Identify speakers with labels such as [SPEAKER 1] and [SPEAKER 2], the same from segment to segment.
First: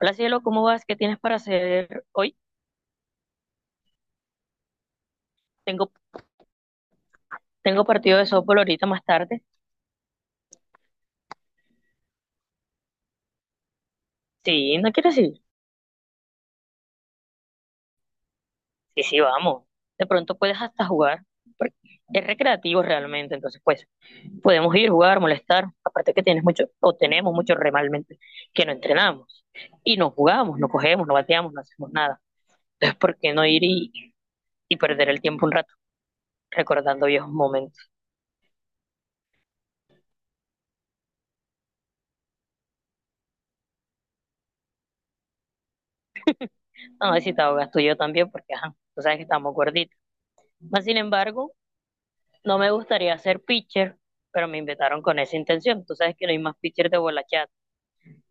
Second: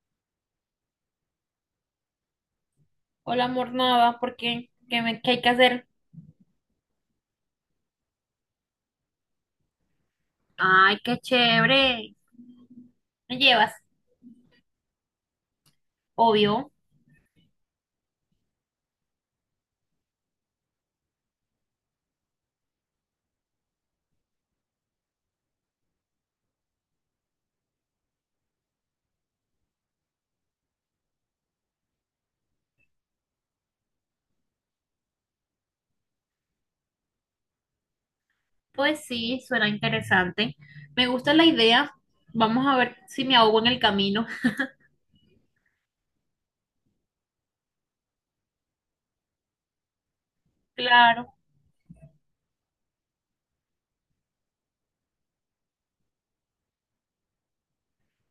[SPEAKER 1] Hola, cielo, ¿cómo vas? ¿Qué tienes para hacer hoy?
[SPEAKER 2] Hola, amor, nada, ¿por qué? ¿Qué, qué hay que hacer?
[SPEAKER 1] Tengo, tengo partido de softball ahorita más tarde.
[SPEAKER 2] Ay, qué chévere. ¿Me llevas?
[SPEAKER 1] Sí, ¿no quieres ir?
[SPEAKER 2] Obvio.
[SPEAKER 1] Sí, sí, vamos. De pronto puedes hasta jugar, porque es recreativo realmente, entonces pues podemos ir, jugar, molestar. Aparte que tienes mucho, o tenemos mucho realmente, que no entrenamos. Y no jugamos, no cogemos, no bateamos, no hacemos nada. Entonces, ¿por qué no ir y perder el tiempo un rato recordando viejos momentos?
[SPEAKER 2] Pues sí, suena interesante. Me gusta la idea. Vamos a ver si me ahogo en el camino.
[SPEAKER 1] No, si te ahogas tú y yo también, porque ajá, tú sabes que estamos gorditos. Más sin
[SPEAKER 2] Claro.
[SPEAKER 1] embargo, no me gustaría ser pitcher, pero me invitaron con esa intención. Tú sabes que no hay más pitcher de bola chat.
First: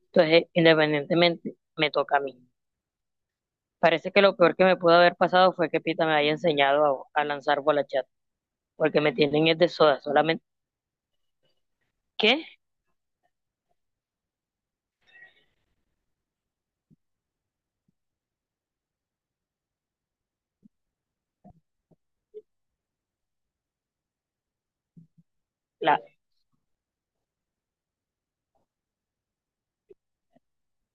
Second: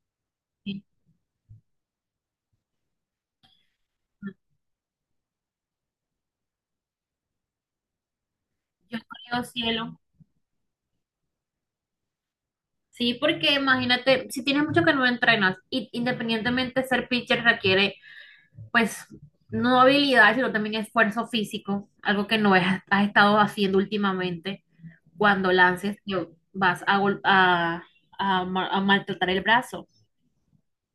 [SPEAKER 1] Entonces,
[SPEAKER 2] Sí.
[SPEAKER 1] independientemente, me toca a mí. Parece que lo peor que me pudo haber pasado fue que Pita me haya enseñado a lanzar bola chat,
[SPEAKER 2] Yo
[SPEAKER 1] porque me
[SPEAKER 2] creo,
[SPEAKER 1] tienen es de soda
[SPEAKER 2] cielo.
[SPEAKER 1] solamente. que
[SPEAKER 2] Sí, porque imagínate, si tienes mucho que no entrenas, y independientemente ser pitcher requiere, pues, no habilidad, sino también esfuerzo físico, algo que no has estado haciendo últimamente. Cuando lances
[SPEAKER 1] La,
[SPEAKER 2] te vas a, gol- a ma- a maltratar el brazo.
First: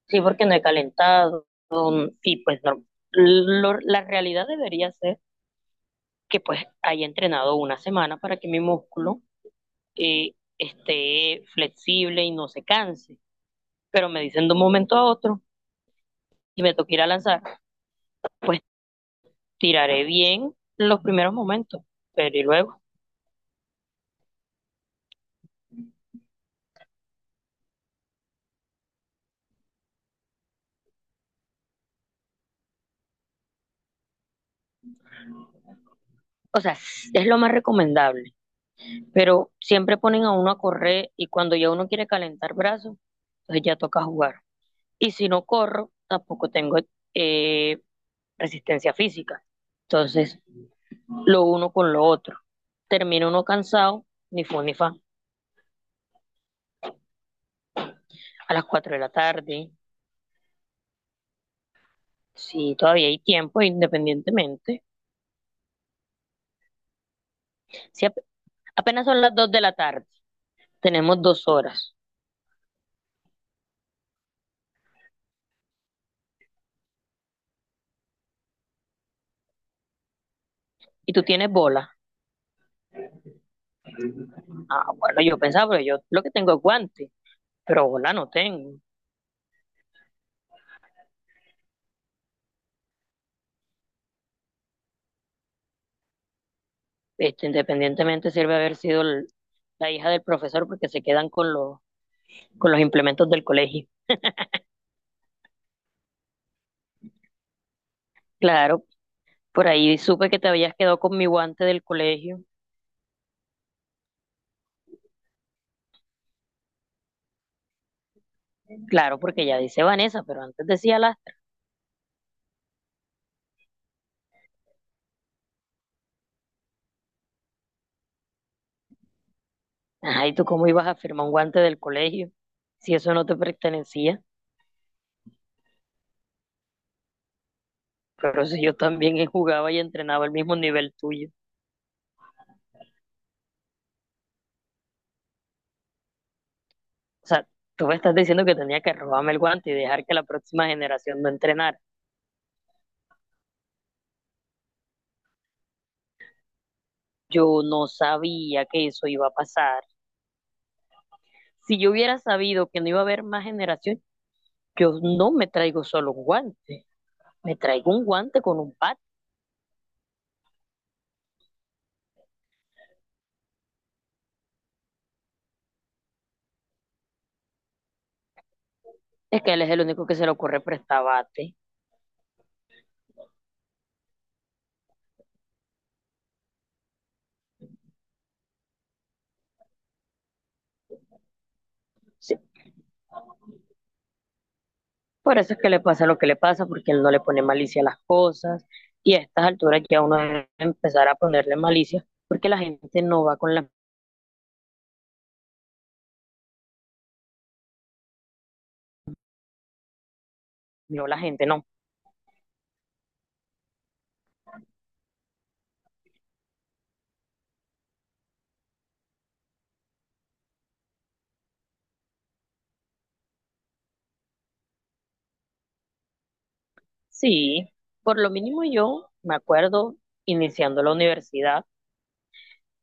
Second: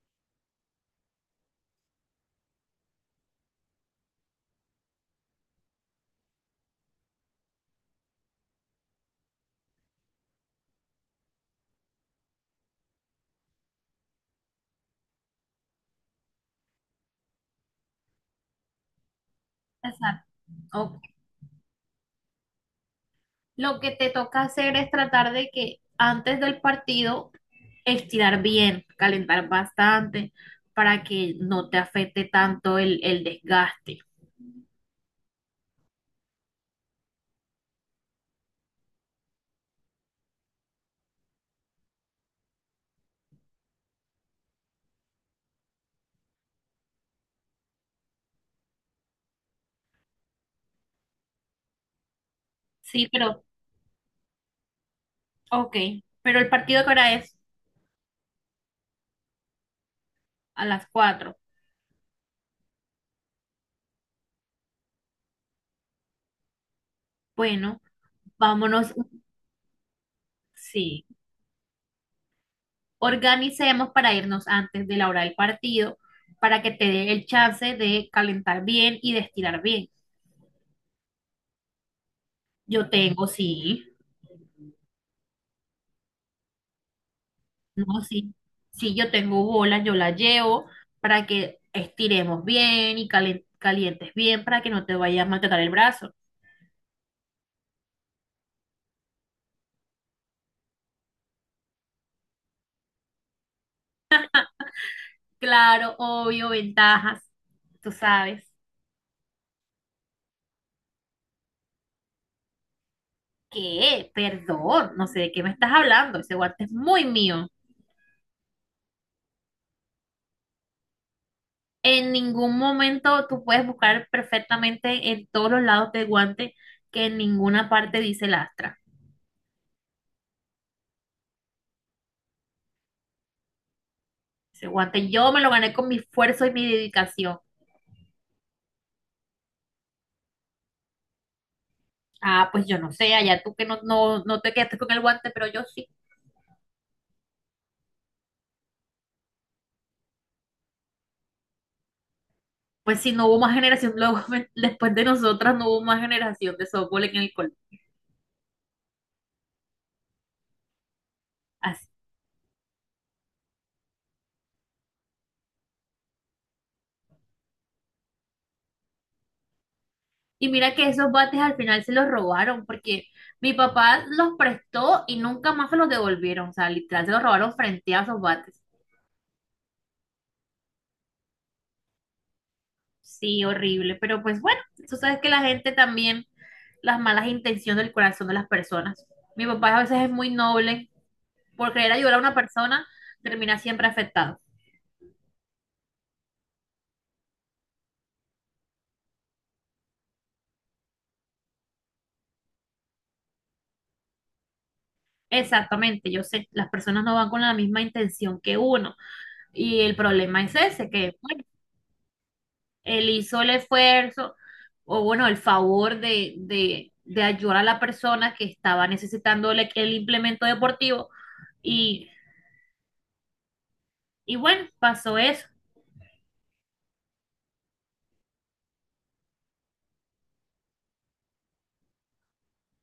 [SPEAKER 1] sí, porque no he calentado. Y pues no, la realidad debería ser que pues haya entrenado una semana para que mi músculo esté flexible y no se canse. Pero me dicen de un momento a otro y me toca ir a lanzar, pues tiraré
[SPEAKER 2] Exacto.
[SPEAKER 1] bien
[SPEAKER 2] Ok.
[SPEAKER 1] los primeros momentos, pero y luego.
[SPEAKER 2] Lo que te toca hacer es tratar de que antes del partido estirar bien, calentar bastante para que no te afecte tanto el desgaste.
[SPEAKER 1] O sea, es lo más recomendable, pero siempre ponen a uno a correr y cuando ya uno quiere calentar brazos, entonces ya toca jugar. Y si no corro, tampoco tengo eh, resistencia física. Entonces, lo uno con lo otro.
[SPEAKER 2] Sí,
[SPEAKER 1] Termina uno
[SPEAKER 2] pero,
[SPEAKER 1] cansado, ni fu ni fa,
[SPEAKER 2] ok, pero el partido que ahora es
[SPEAKER 1] a las 4 de la tarde,
[SPEAKER 2] a las 4.
[SPEAKER 1] si todavía hay tiempo, independientemente.
[SPEAKER 2] Bueno,
[SPEAKER 1] Si ap-
[SPEAKER 2] vámonos.
[SPEAKER 1] Apenas son las 2 de la tarde,
[SPEAKER 2] Sí.
[SPEAKER 1] tenemos 2 horas
[SPEAKER 2] Organicemos para irnos antes de la hora del partido, para que te dé el chance de calentar bien y de estirar bien.
[SPEAKER 1] y tú tienes bola.
[SPEAKER 2] Yo tengo, sí,
[SPEAKER 1] Ah, bueno, yo pensaba, pero yo lo que tengo es guante, pero
[SPEAKER 2] no,
[SPEAKER 1] bola no
[SPEAKER 2] sí,
[SPEAKER 1] tengo.
[SPEAKER 2] sí, yo tengo bolas, yo las llevo para que estiremos bien y calientes bien para que no te vayas a maltratar el brazo.
[SPEAKER 1] Este, independientemente sirve haber sido la hija del profesor porque se quedan con con los implementos del colegio.
[SPEAKER 2] Claro, obvio, ventajas, tú sabes.
[SPEAKER 1] Claro, por ahí supe que te habías quedado con mi guante del colegio.
[SPEAKER 2] ¿Qué? Perdón, no sé de qué me estás hablando, ese guante es muy mío.
[SPEAKER 1] Claro, porque ya dice Vanessa, pero antes decía la...
[SPEAKER 2] En ningún momento tú puedes buscar perfectamente en todos los lados del guante que en ninguna parte dice lastra.
[SPEAKER 1] Ajá, ¿y tú cómo ibas a firmar un guante del colegio si eso no te pertenecía?
[SPEAKER 2] Ese guante yo me lo gané con mi esfuerzo y mi dedicación.
[SPEAKER 1] Pero si yo también jugaba y entrenaba al mismo nivel tuyo.
[SPEAKER 2] Ah, pues yo no sé, allá tú que no, no, no te quedaste con el guante, pero yo sí.
[SPEAKER 1] O sea, tú me estás diciendo que tenía que robarme el guante y dejar que la próxima generación no entrenara.
[SPEAKER 2] Pues si no hubo más generación, luego después de nosotras no hubo más generación de softball en el colegio.
[SPEAKER 1] Yo no sabía que eso iba a pasar. Si
[SPEAKER 2] Así.
[SPEAKER 1] yo hubiera sabido que no iba a haber más generación, yo no me traigo solo un guante, me traigo un guante con un bate.
[SPEAKER 2] Y mira que esos bates al final se los robaron porque mi papá los prestó y nunca más se los devolvieron. O sea, literal se los robaron frente a esos bates.
[SPEAKER 1] Es que él es el único que se le ocurre prestar bate.
[SPEAKER 2] Sí, horrible, pero pues bueno, tú sabes que la gente también, las malas intenciones del corazón de las personas. Mi papá a veces es muy noble, por querer ayudar a una
[SPEAKER 1] Sí,
[SPEAKER 2] persona, termina siempre afectado.
[SPEAKER 1] por eso es que le pasa lo que le pasa, porque él no le pone malicia a las cosas. Y a estas alturas ya uno debe empezar a ponerle malicia, porque la gente no va con la...
[SPEAKER 2] Exactamente, yo sé, las personas no van con la misma intención que uno. Y el problema es ese,
[SPEAKER 1] No,
[SPEAKER 2] que
[SPEAKER 1] la
[SPEAKER 2] bueno,
[SPEAKER 1] gente no.
[SPEAKER 2] él hizo el esfuerzo o bueno, el favor de ayudar a la persona que estaba necesitando el implemento deportivo. Y, y bueno, pasó eso.
[SPEAKER 1] Sí, por lo mínimo yo me acuerdo iniciando la universidad,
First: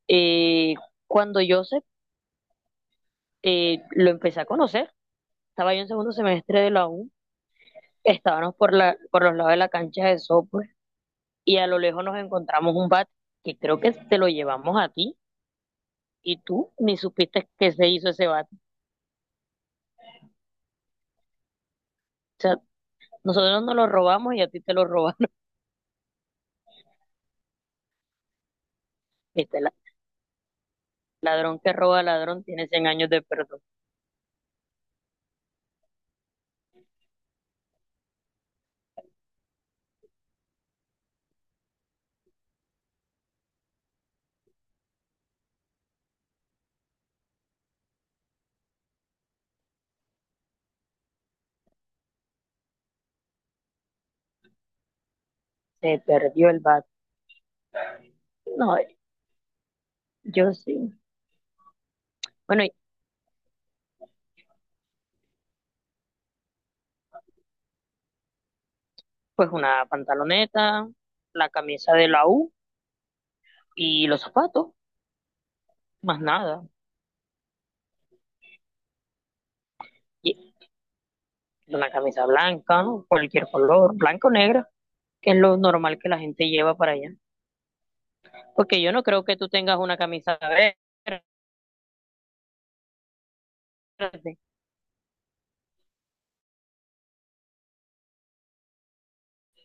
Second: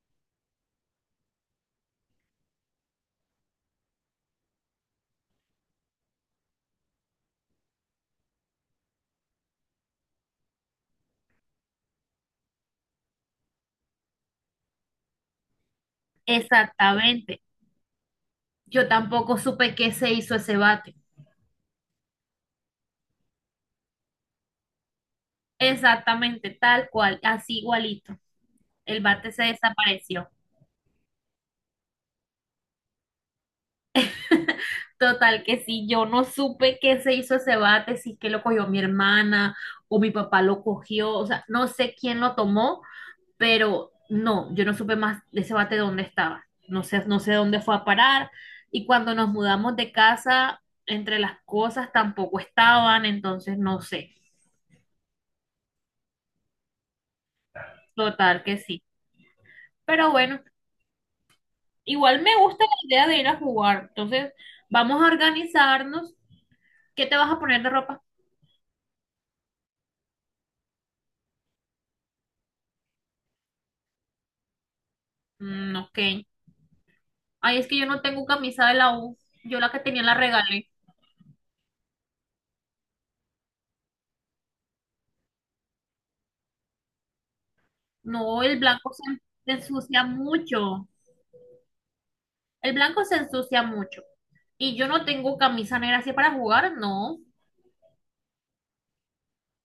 [SPEAKER 1] eh, cuando yo sé lo empecé a conocer. Estaba yo en segundo semestre de la U, estábamos por, por los lados de la cancha de software y a lo lejos nos encontramos un bat que creo que te lo llevamos a ti y tú ni
[SPEAKER 2] Exactamente.
[SPEAKER 1] supiste que se hizo ese bat. O
[SPEAKER 2] Yo tampoco supe qué se hizo ese bate.
[SPEAKER 1] sea, nosotros nos lo robamos y a ti te lo robaron.
[SPEAKER 2] Exactamente, tal cual, así igualito. El bate se
[SPEAKER 1] Este la-
[SPEAKER 2] desapareció.
[SPEAKER 1] Ladrón que roba ladrón tiene 100 años de perdón.
[SPEAKER 2] Total, que sí, yo no supe qué se hizo ese bate, si es que lo cogió mi hermana o mi papá lo cogió, o sea, no sé quién lo tomó, pero no, yo no supe más de ese bate dónde estaba. No sé, no sé dónde fue a parar. Y cuando nos mudamos de casa, entre las cosas tampoco estaban, entonces no sé.
[SPEAKER 1] Se perdió el bat.
[SPEAKER 2] Total, que
[SPEAKER 1] No,
[SPEAKER 2] sí. Pero bueno.
[SPEAKER 1] yo sí.
[SPEAKER 2] Igual me
[SPEAKER 1] Bueno,
[SPEAKER 2] gusta
[SPEAKER 1] y
[SPEAKER 2] la idea de ir a jugar. Entonces, vamos a organizarnos. ¿Qué te vas a poner de ropa?
[SPEAKER 1] pues una pantaloneta, la camisa de la U y los zapatos,
[SPEAKER 2] Mm, ok.
[SPEAKER 1] más nada.
[SPEAKER 2] Ay, es que yo no tengo camisa de la U. Yo la que tenía la regalé.
[SPEAKER 1] Una camisa blanca, cualquier color, blanco o negra, que es lo normal que la gente lleva para allá.
[SPEAKER 2] No, el
[SPEAKER 1] Porque yo
[SPEAKER 2] blanco
[SPEAKER 1] no
[SPEAKER 2] se,
[SPEAKER 1] creo que tú
[SPEAKER 2] se
[SPEAKER 1] tengas una
[SPEAKER 2] ensucia
[SPEAKER 1] camisa verde,
[SPEAKER 2] mucho. El blanco se ensucia mucho. Y yo no tengo camisa negra así para jugar, no.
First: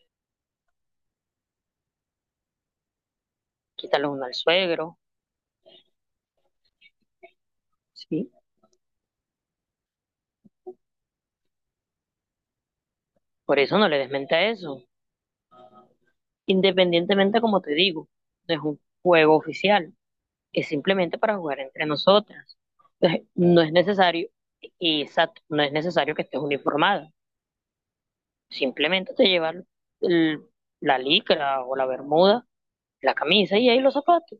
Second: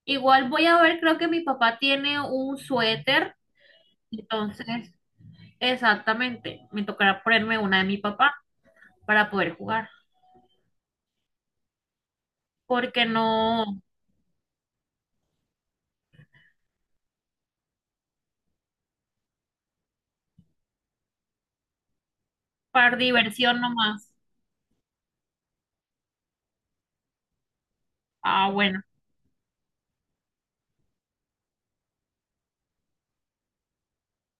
[SPEAKER 2] Igual voy a ver, creo que mi papá tiene un suéter.
[SPEAKER 1] quítale una al
[SPEAKER 2] Entonces,
[SPEAKER 1] suegro,
[SPEAKER 2] exactamente. Me tocará ponerme una de mi
[SPEAKER 1] ¿sí?
[SPEAKER 2] papá para poder jugar. Porque
[SPEAKER 1] Por eso
[SPEAKER 2] no.
[SPEAKER 1] no le desmente a eso. Independientemente, como te digo, no es un juego oficial, es simplemente para jugar entre nosotras.
[SPEAKER 2] Para
[SPEAKER 1] Entonces,
[SPEAKER 2] diversión
[SPEAKER 1] no es
[SPEAKER 2] nomás.
[SPEAKER 1] necesario, exacto, no es necesario que estés uniformada.
[SPEAKER 2] Ah, bueno.
[SPEAKER 1] Simplemente te llevas el- la licra o la bermuda, la camisa y ahí los zapatos.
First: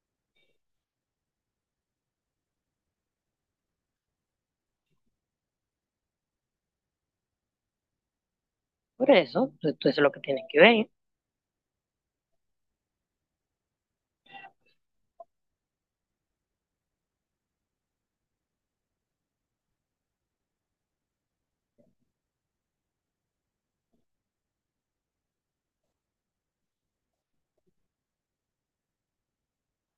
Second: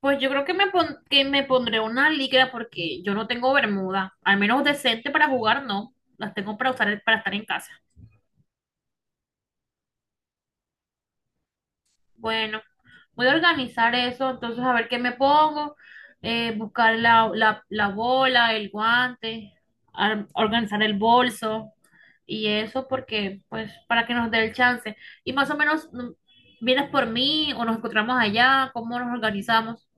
[SPEAKER 2] Pues yo creo que me pondré una licra porque yo no tengo bermuda. Al menos decente para jugar, no. Las tengo para usar para estar en casa.
[SPEAKER 1] Por eso, pues, tú eso es lo que tienes que ver.
[SPEAKER 2] Bueno, voy a organizar eso. Entonces, a ver qué me pongo. Buscar la bola, el guante, organizar el bolso y eso porque, pues, para que nos dé el chance. Y más o menos, ¿vienes por mí o nos encontramos allá? ¿Cómo nos organizamos?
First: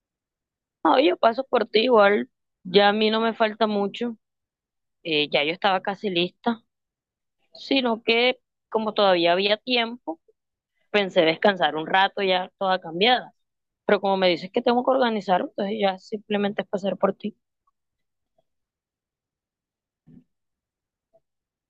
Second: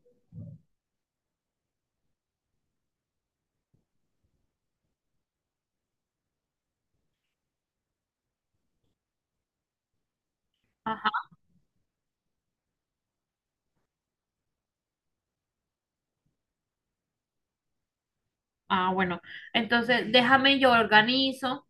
[SPEAKER 1] No, yo paso por ti igual, ya a mí no me falta mucho, ya yo estaba casi lista, sino que como todavía había tiempo, pensé descansar un rato ya toda cambiada. Pero como me dices que tengo que organizar, entonces ya simplemente es pasar por ti.
[SPEAKER 2] Ah, bueno, entonces déjame yo organizo.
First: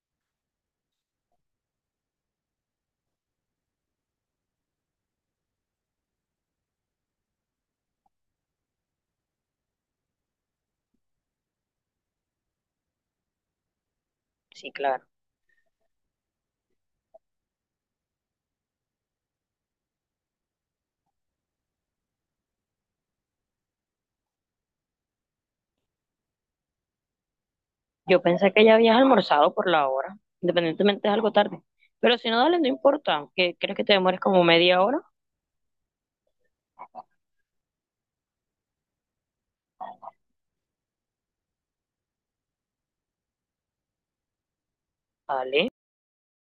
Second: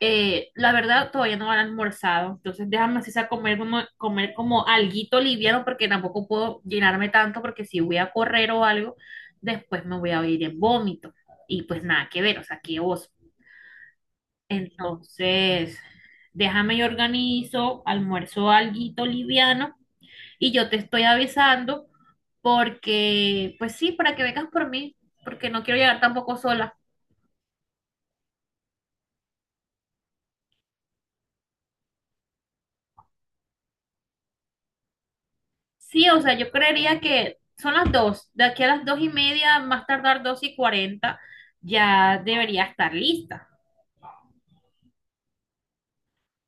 [SPEAKER 2] La verdad, todavía no han almorzado, entonces déjame así sea comer como alguito liviano porque tampoco puedo llenarme tanto porque si voy a correr o algo, después me voy a ir en vómito y pues nada que ver, o sea, qué oso.
[SPEAKER 1] Sí, claro.
[SPEAKER 2] Entonces, déjame yo organizo, almuerzo alguito liviano y yo te estoy avisando porque, pues sí, para que vengas por mí, porque no quiero llegar tampoco sola.
[SPEAKER 1] Yo pensé que ya habías almorzado por la hora, independientemente es algo tarde. Pero si no, dale, no importa. ¿Qué, crees que te demores como media hora?
[SPEAKER 2] Sí, o sea, yo creería que son las 2. De aquí a las 2:30, más tardar 2:40, ya debería estar lista.
[SPEAKER 1] Dale.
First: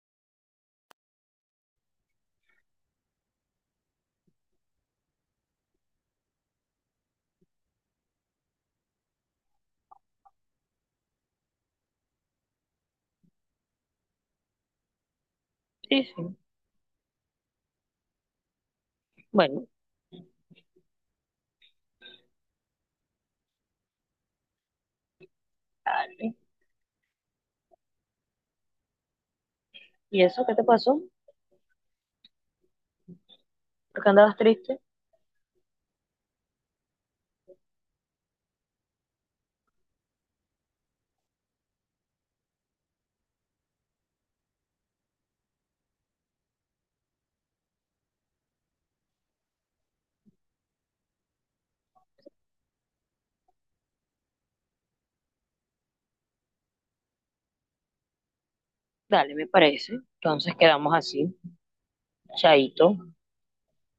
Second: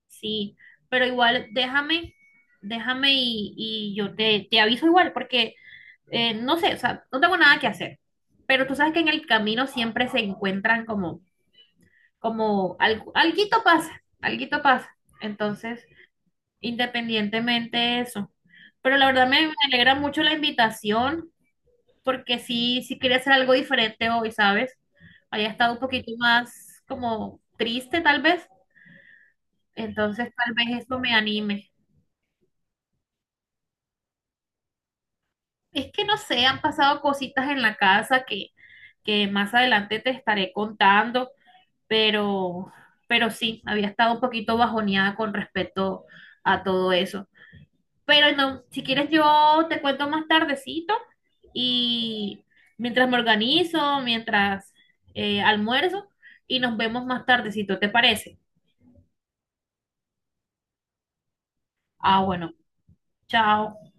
[SPEAKER 2] Sí, pero igual déjame y yo te aviso igual, porque no sé, o sea, no tengo nada que hacer. Pero tú sabes que en el camino siempre se encuentran como alguito pasa, alguito pasa. Entonces,
[SPEAKER 1] Sí, sí.
[SPEAKER 2] independientemente de eso. Pero la verdad me
[SPEAKER 1] Bueno,
[SPEAKER 2] alegra mucho la invitación. Porque sí, sí quería hacer algo diferente hoy, ¿sabes? Había estado un poquito
[SPEAKER 1] dale.
[SPEAKER 2] más como triste tal vez,
[SPEAKER 1] ¿Y
[SPEAKER 2] entonces
[SPEAKER 1] eso qué
[SPEAKER 2] tal
[SPEAKER 1] te
[SPEAKER 2] vez esto
[SPEAKER 1] pasó?
[SPEAKER 2] me anime.
[SPEAKER 1] ¿Por qué andabas triste?
[SPEAKER 2] Es que no sé, han pasado cositas en la casa que más adelante te estaré contando, pero, pero sí, había estado un poquito bajoneada con respecto a todo eso. Pero no, si quieres yo te cuento más tardecito y mientras me organizo, mientras almuerzo y nos vemos más tardecito, ¿te parece?
[SPEAKER 1] Dale, me parece. Entonces quedamos así.
[SPEAKER 2] Ah, bueno,
[SPEAKER 1] Chaito.
[SPEAKER 2] chao.